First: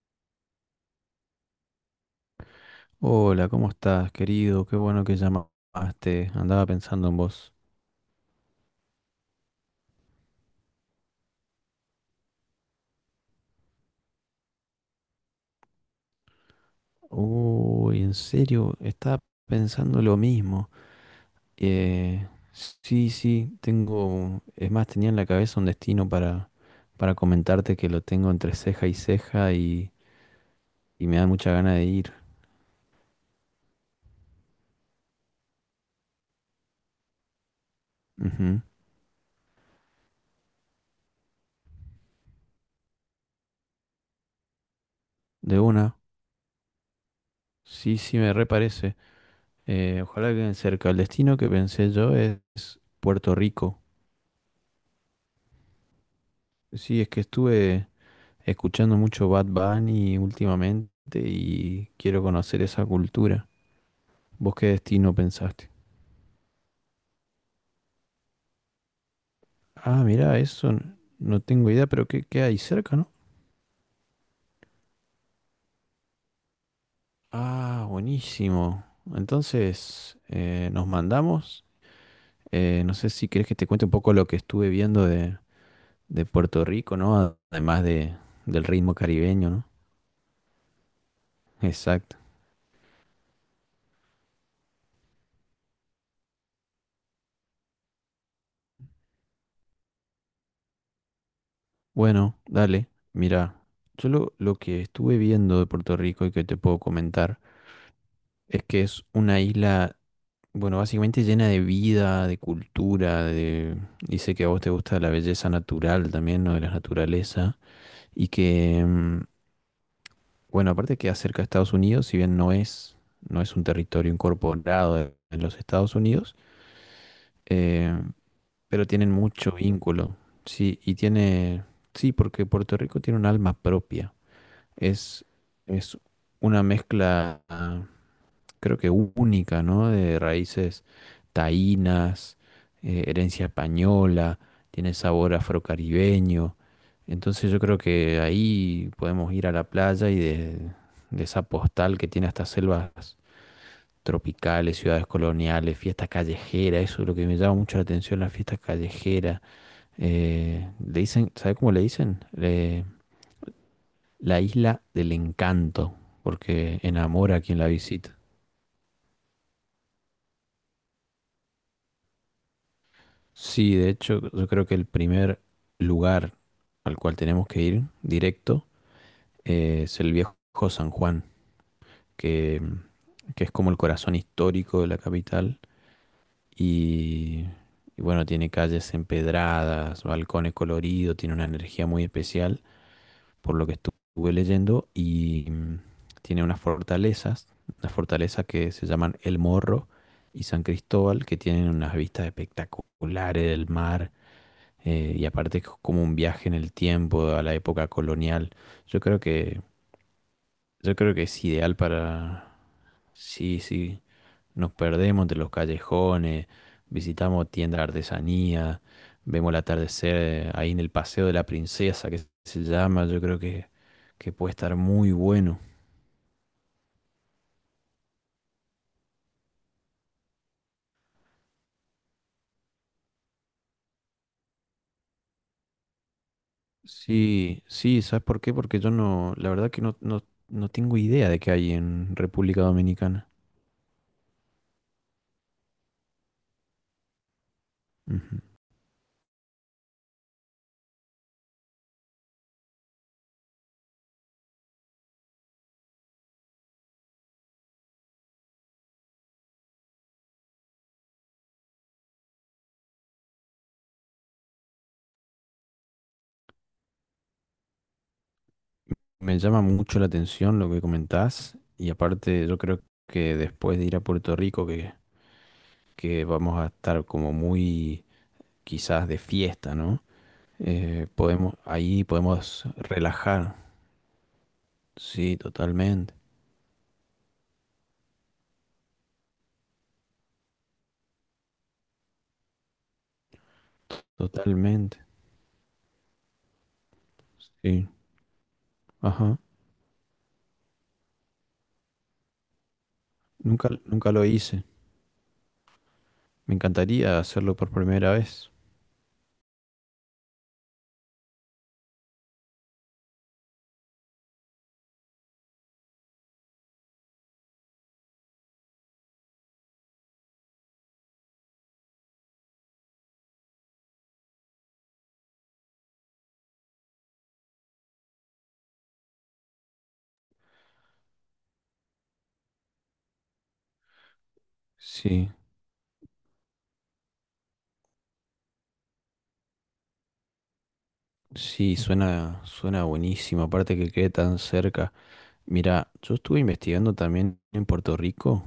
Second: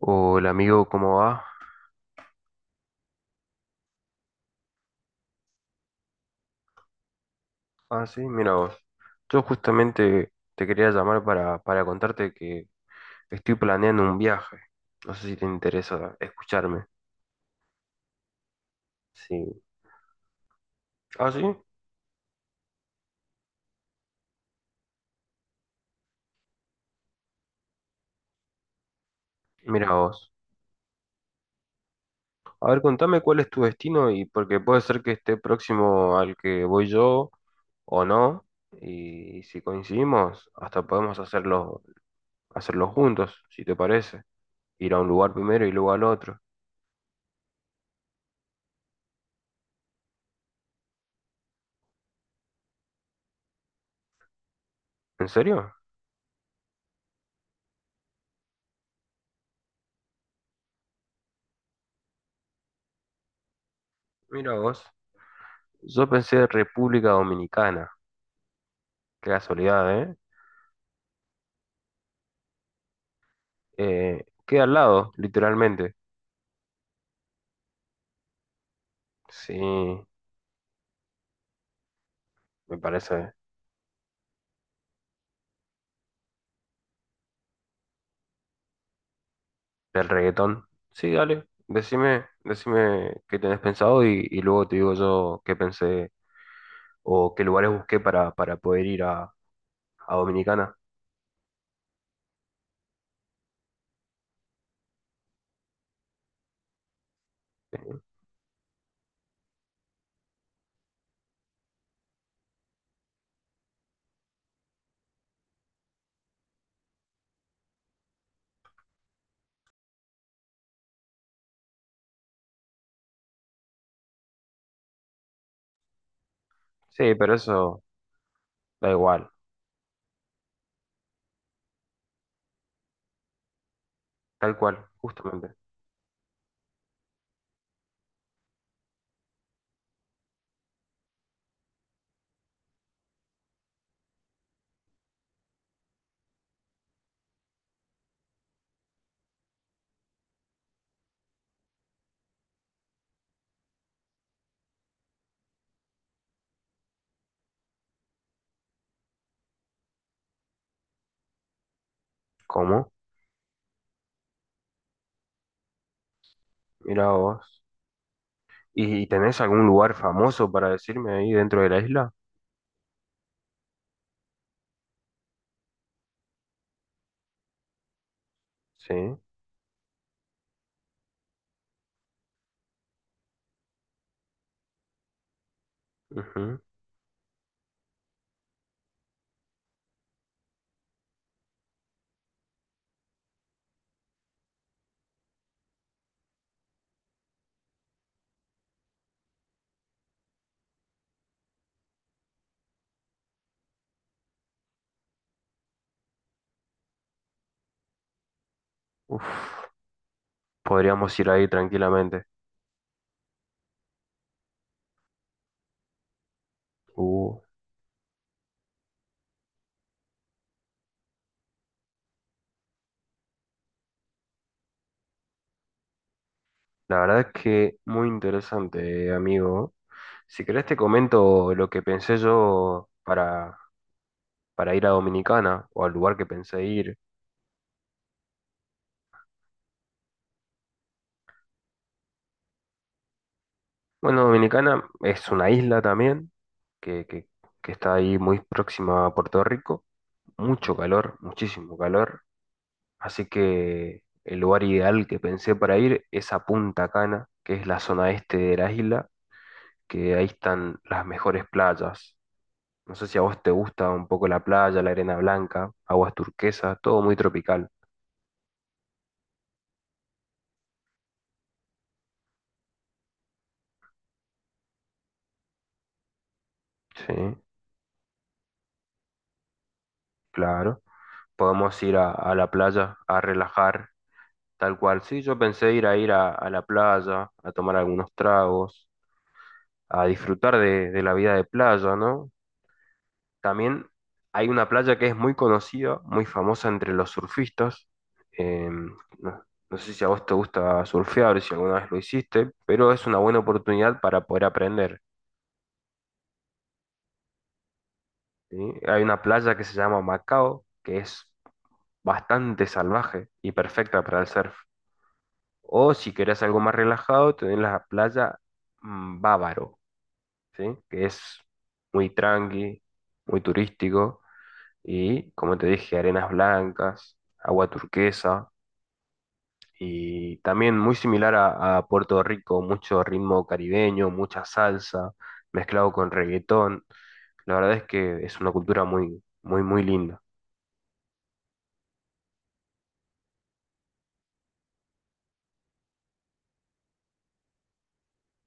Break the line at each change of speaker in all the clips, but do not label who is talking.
Hola amigo, ¿cómo va?
Hola, ¿cómo estás, querido? Qué bueno que llamaste. Andaba pensando en vos.
Ah, sí, mira vos. Yo justamente te quería llamar para contarte que estoy planeando un viaje. No sé si te interesa escucharme.
Uy, en serio, estaba
Sí.
pensando lo mismo.
Ah, sí,
Eh, sí, sí, tengo... Es más, tenía en la cabeza un destino para comentarte que lo tengo entre ceja y ceja y,
mira vos.
y me da mucha gana de ir.
A ver, contame cuál es tu destino y porque puede ser que esté próximo al que voy yo o no.
Ujú.
Y si coincidimos, hasta podemos hacerlo juntos, si te parece. Ir a un lugar
De
primero y luego
una.
al otro.
Sí, sí, me reparece. Ojalá que cerca. El destino que pensé yo es Puerto Rico.
¿En serio?
Sí, es que estuve... escuchando mucho Bad Bunny últimamente y quiero conocer esa cultura.
Mira
¿Vos qué
vos.
destino pensaste?
Yo pensé República Dominicana. Qué casualidad,
Ah,
¿eh?
mirá, eso no tengo idea, pero ¿qué hay cerca, no?
Queda al lado, literalmente.
Ah, buenísimo.
Sí,
Entonces, nos mandamos.
me
No sé si
parece.
querés que te cuente un poco lo que estuve viendo de Puerto Rico, ¿no? Además del ritmo caribeño, ¿no?
Del reggaetón. Sí, dale.
Exacto.
Decime qué tenés pensado y luego te digo yo qué pensé o qué lugares busqué para poder ir a Dominicana.
Bueno, dale, mira, lo que estuve viendo de Puerto Rico y que te puedo comentar
Eh,
es que es una isla, bueno, básicamente llena de vida, de cultura, de... Y sé que a vos te gusta la belleza natural también, ¿no? De la naturaleza. Y que, bueno, aparte que acerca a Estados Unidos, si bien no es un territorio incorporado en los Estados Unidos,
Sí, pero eso
eh, pero
da
tienen
igual.
mucho vínculo. Sí, y tiene... Sí, porque Puerto Rico tiene un alma propia.
Tal cual,
Es,
justamente.
es una mezcla... creo que única, ¿no? De raíces taínas, herencia española, tiene sabor afrocaribeño. Entonces yo creo que ahí podemos ir a la playa y de esa postal que tiene estas selvas tropicales, ciudades coloniales, fiestas callejeras, eso es lo que me llama mucho la atención, las fiestas callejeras. Le dicen, ¿sabe cómo le dicen?
¿Cómo?
La isla del encanto, porque
Mira
enamora a quien
vos.
la visita.
Y tenés algún lugar famoso para decirme ahí dentro de la isla?
Sí, de hecho, yo creo que el primer lugar al cual tenemos que ir directo
Sí.
es el viejo San Juan, que, que es como el corazón histórico de la capital.
Ujú.
Y, y bueno, tiene calles empedradas, balcones coloridos, tiene una energía muy especial, por lo que estuve leyendo, y tiene unas fortalezas que se llaman El Morro y San Cristóbal, que tienen unas vistas espectaculares del mar. Y aparte es como un viaje en el tiempo a la época colonial. Yo creo que,
Uf,
yo creo
podríamos
que
ir
es
ahí
ideal
tranquilamente.
para, sí, sí, nos perdemos de los callejones,
Uh.
visitamos tiendas de artesanía, vemos el atardecer ahí en el Paseo de la Princesa, que se llama, que puede estar muy bueno.
La verdad es que muy interesante, amigo. Si querés te comento lo que pensé yo para ir a Dominicana o al lugar que pensé ir.
Sí, sí, ¿sabes por qué? Porque yo no, la verdad que no tengo idea de qué hay en República Dominicana.
Bueno, Dominicana es una isla también que, que, que está ahí muy
Ujú.
próxima a Puerto Rico. Mucho calor, muchísimo calor. Así que el lugar ideal que pensé para ir es a Punta Cana, que es la zona este de la isla, que ahí están las mejores playas. No sé si a vos te gusta un poco la playa, la arena blanca, aguas turquesas, todo muy tropical.
Me llama mucho la atención lo que comentás y aparte yo creo que después de ir a Puerto Rico que vamos a estar
Sí,
como muy quizás de fiesta, ¿no?
claro. Podemos ir
Ahí
a la
podemos
playa a
relajar,
relajar, tal cual. Sí, yo
sí,
pensé ir a ir
totalmente,
a la playa, a tomar algunos tragos, a disfrutar de la vida de playa, ¿no? También hay una playa
totalmente,
que es muy conocida, muy famosa entre los surfistas.
sí,
Eh,
ajá,
no, no sé si a vos te gusta surfear, si alguna vez lo hiciste, pero es una buena
nunca,
oportunidad
nunca
para
lo
poder
hice,
aprender.
me encantaría hacerlo por primera vez,
¿Sí? Hay una playa que se llama Macao, que es bastante salvaje y perfecta para el surf. O si querés algo más relajado, tenés la playa Bávaro, ¿sí? Que es muy tranqui, muy turístico y, como te dije, arenas blancas, agua turquesa y también muy similar a Puerto Rico, mucho ritmo caribeño, mucha salsa
sí,
mezclado con reggaetón. La verdad es que es una cultura muy, muy, muy linda,
sí, suena, suena buenísimo, aparte que quede tan cerca. Mira, yo estuve investigando también en Puerto Rico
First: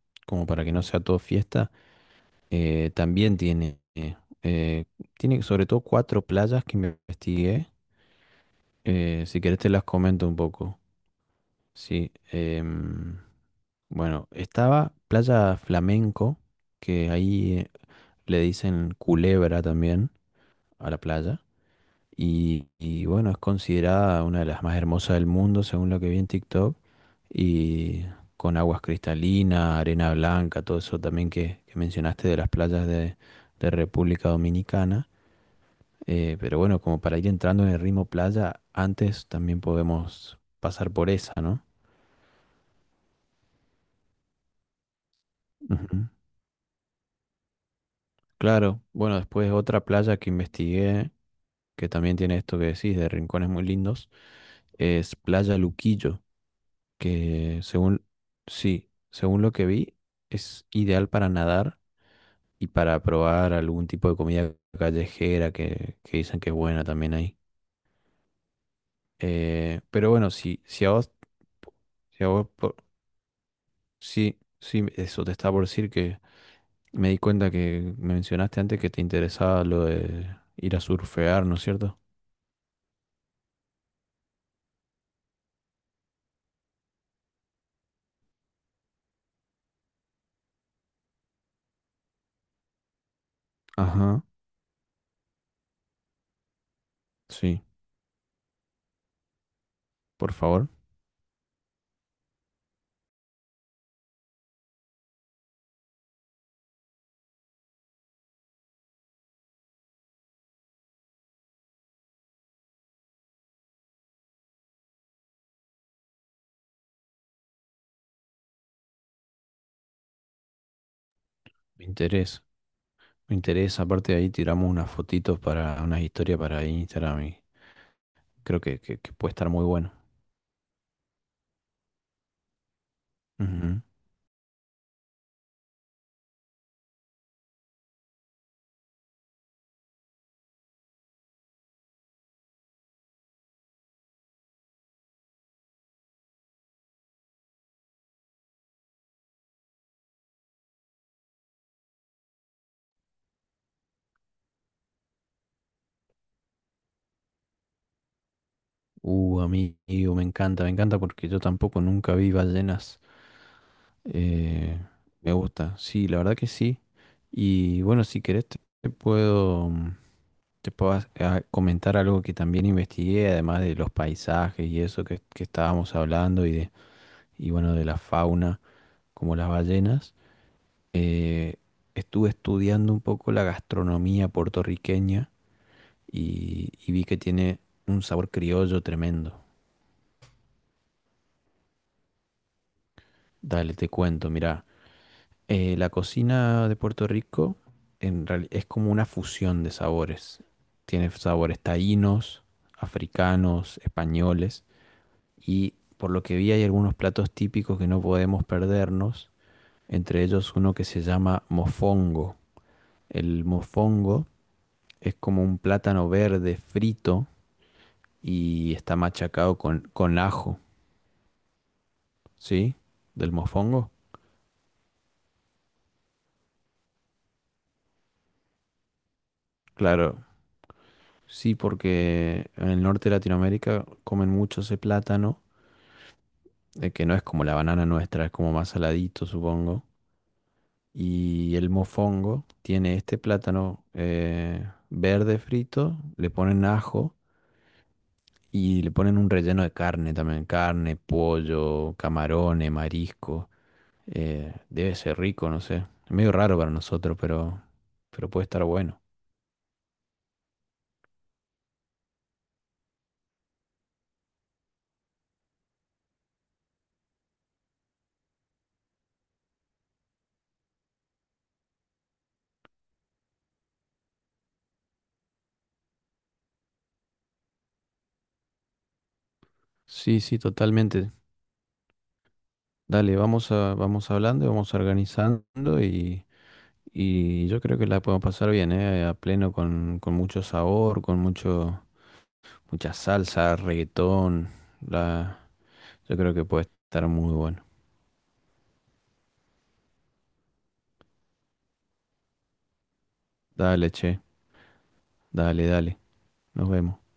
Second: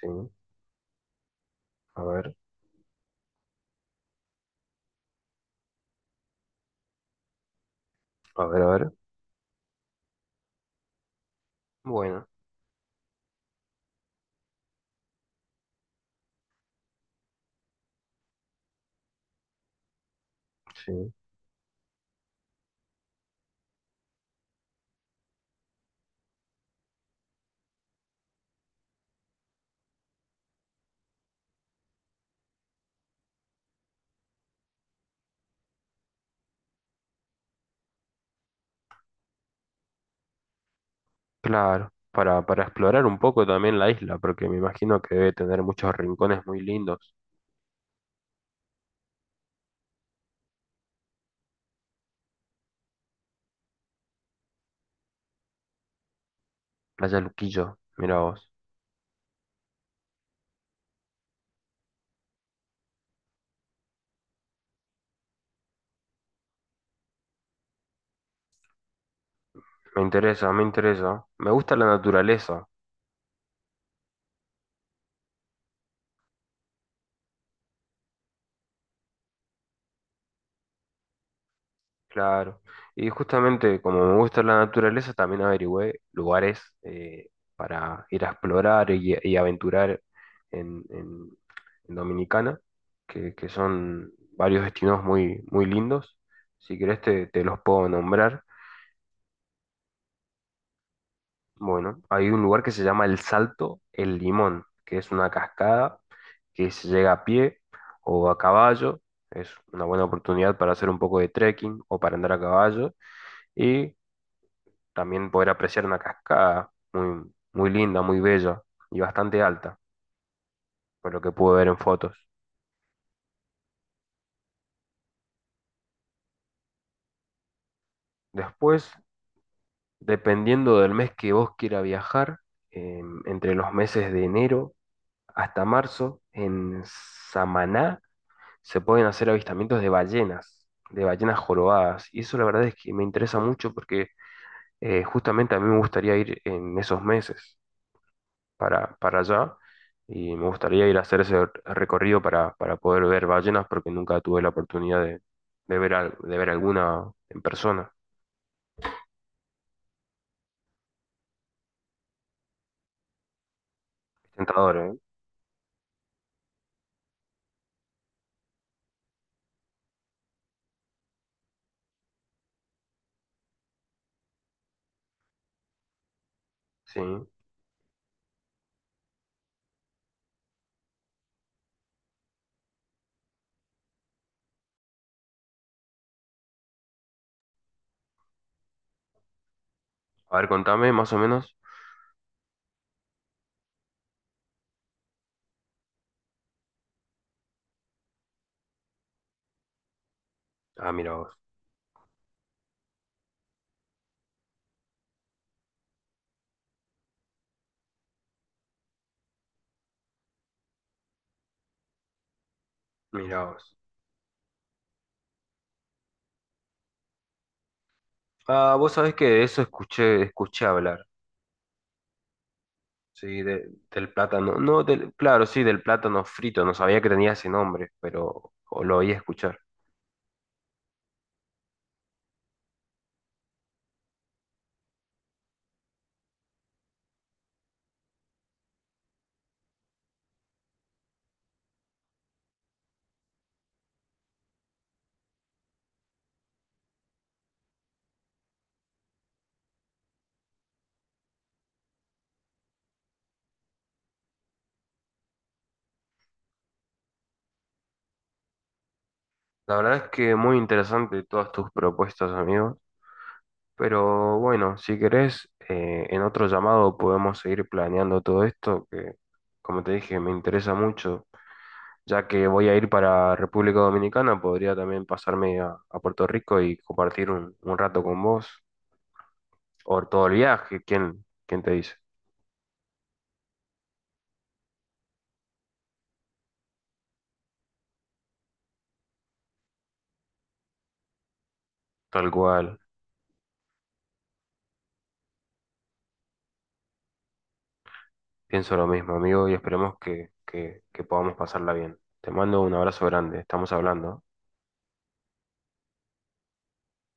¿sí?
como para que no sea todo fiesta,
A ver,
eh, también tiene, eh, tiene sobre todo cuatro playas que me investigué.
a ver, a ver.
Si querés te las comento un poco. Sí,
Bueno,
bueno, estaba Playa Flamenco, que ahí le dicen Culebra también a la
sí,
playa. Y bueno, es considerada una de las más hermosas del mundo, según lo que vi en TikTok. Y con aguas cristalinas, arena blanca, todo eso también que mencionaste de las playas de República Dominicana. Pero bueno, como para ir entrando en el ritmo playa, antes también podemos pasar por esa, ¿no?
claro, para explorar un poco también la isla, porque me imagino que debe tener muchos
Ujú.
rincones muy lindos.
Claro, bueno, después otra playa que investigué, que también tiene esto que decís, de rincones muy lindos, es Playa Luquillo.
Playa
Que
Luquillo,
según,
mira vos.
sí, según lo que vi, es ideal para nadar y para probar algún tipo de comida callejera que dicen que es buena también ahí.
Me
Pero bueno,
interesa,
si,
me
si a vos,
interesa. Me gusta la
si a vos
naturaleza,
por- sí, sí, eso te estaba por decir que me di cuenta que me mencionaste antes que te interesaba lo de ir a surfear, ¿no es cierto?
claro. Y justamente como me gusta la naturaleza, también averigüé lugares para ir a explorar y aventurar en, en- en Dominicana, que son
Ajá,
varios destinos muy, muy lindos. Si querés te los
sí,
puedo nombrar.
por favor,
Bueno, hay un lugar que se llama El Salto El Limón, que es una cascada que se llega a pie o a caballo. Es una buena oportunidad para hacer un poco de trekking o para andar a caballo y también poder apreciar una cascada muy, muy linda, muy bella y bastante alta, por lo que pude ver en
me
fotos.
interesa, me interesa, aparte de ahí tiramos unas fotitos para, unas historias para Instagram y creo
Después,
que puede estar muy bueno.
dependiendo del mes que vos quiera viajar, entre los
Ujú.
meses de enero hasta marzo, en Samaná se pueden hacer avistamientos de ballenas jorobadas. Y eso la verdad es que me interesa mucho porque justamente a mí me gustaría ir en esos meses para allá y me gustaría ir a hacer ese recorrido para poder ver ballenas porque nunca tuve la oportunidad de ver alguna en persona.
Amigo, me encanta porque yo tampoco nunca vi ballenas.
Es tentador,
Eh,
¿eh?
Me gusta, sí, la verdad que sí. Y bueno, si querés te puedo, comentar algo que también investigué, además de los paisajes y eso que estábamos hablando y de,
Sí.
y bueno, de la fauna como las ballenas. Eh, Estuve estudiando un poco la gastronomía puertorriqueña y vi que tiene un sabor criollo tremendo.
A ver, contame más o menos.
Dale, te cuento, mira, la cocina de Puerto Rico es como una fusión de sabores.
Ah,
Tiene
mira vos,
sabores taínos, africanos, españoles y por lo que vi hay algunos platos típicos que no podemos perdernos, entre ellos uno que se llama mofongo.
mira
El
vos.
mofongo es como un plátano verde frito y
Ah, vos
está
sabés que de
machacado
eso
con
escuché,
ajo,
escuché hablar.
¿sí? Del
Sí, de-
mofongo.
del plátano. No, del, claro, sí, del plátano frito. No sabía que tenía ese nombre, pero o lo oí escuchar.
Claro, sí, porque en el norte de Latinoamérica comen mucho ese plátano, que no es como la banana nuestra, es como más saladito, supongo. Y el mofongo tiene este plátano verde frito, le ponen ajo y le ponen un relleno de carne también, carne, pollo, camarones, marisco. Debe ser rico, no sé. Es medio raro para nosotros, pero puede estar bueno.
La verdad es que muy interesante todas tus propuestas, amigos. Pero bueno, si querés, en otro llamado podemos seguir planeando todo esto, que como te dije, me interesa mucho. Ya que voy a ir para República Dominicana, podría también pasarme a Puerto Rico y compartir un rato con vos. O
Sí,
todo el
sí,
viaje,
totalmente.
¿quién, quién te dice?
Dale, vamos hablando y vamos organizando y yo creo que la podemos pasar bien, ¿eh? A pleno con mucho sabor, con mucho,
Tal cual.
mucha salsa, reggaetón. La, yo creo que puede estar muy bueno.
Pienso lo mismo, amigo, y esperemos que podamos pasarla bien. Te mando un abrazo grande, estamos
Dale, che,
hablando.
dale, dale. Nos vemos.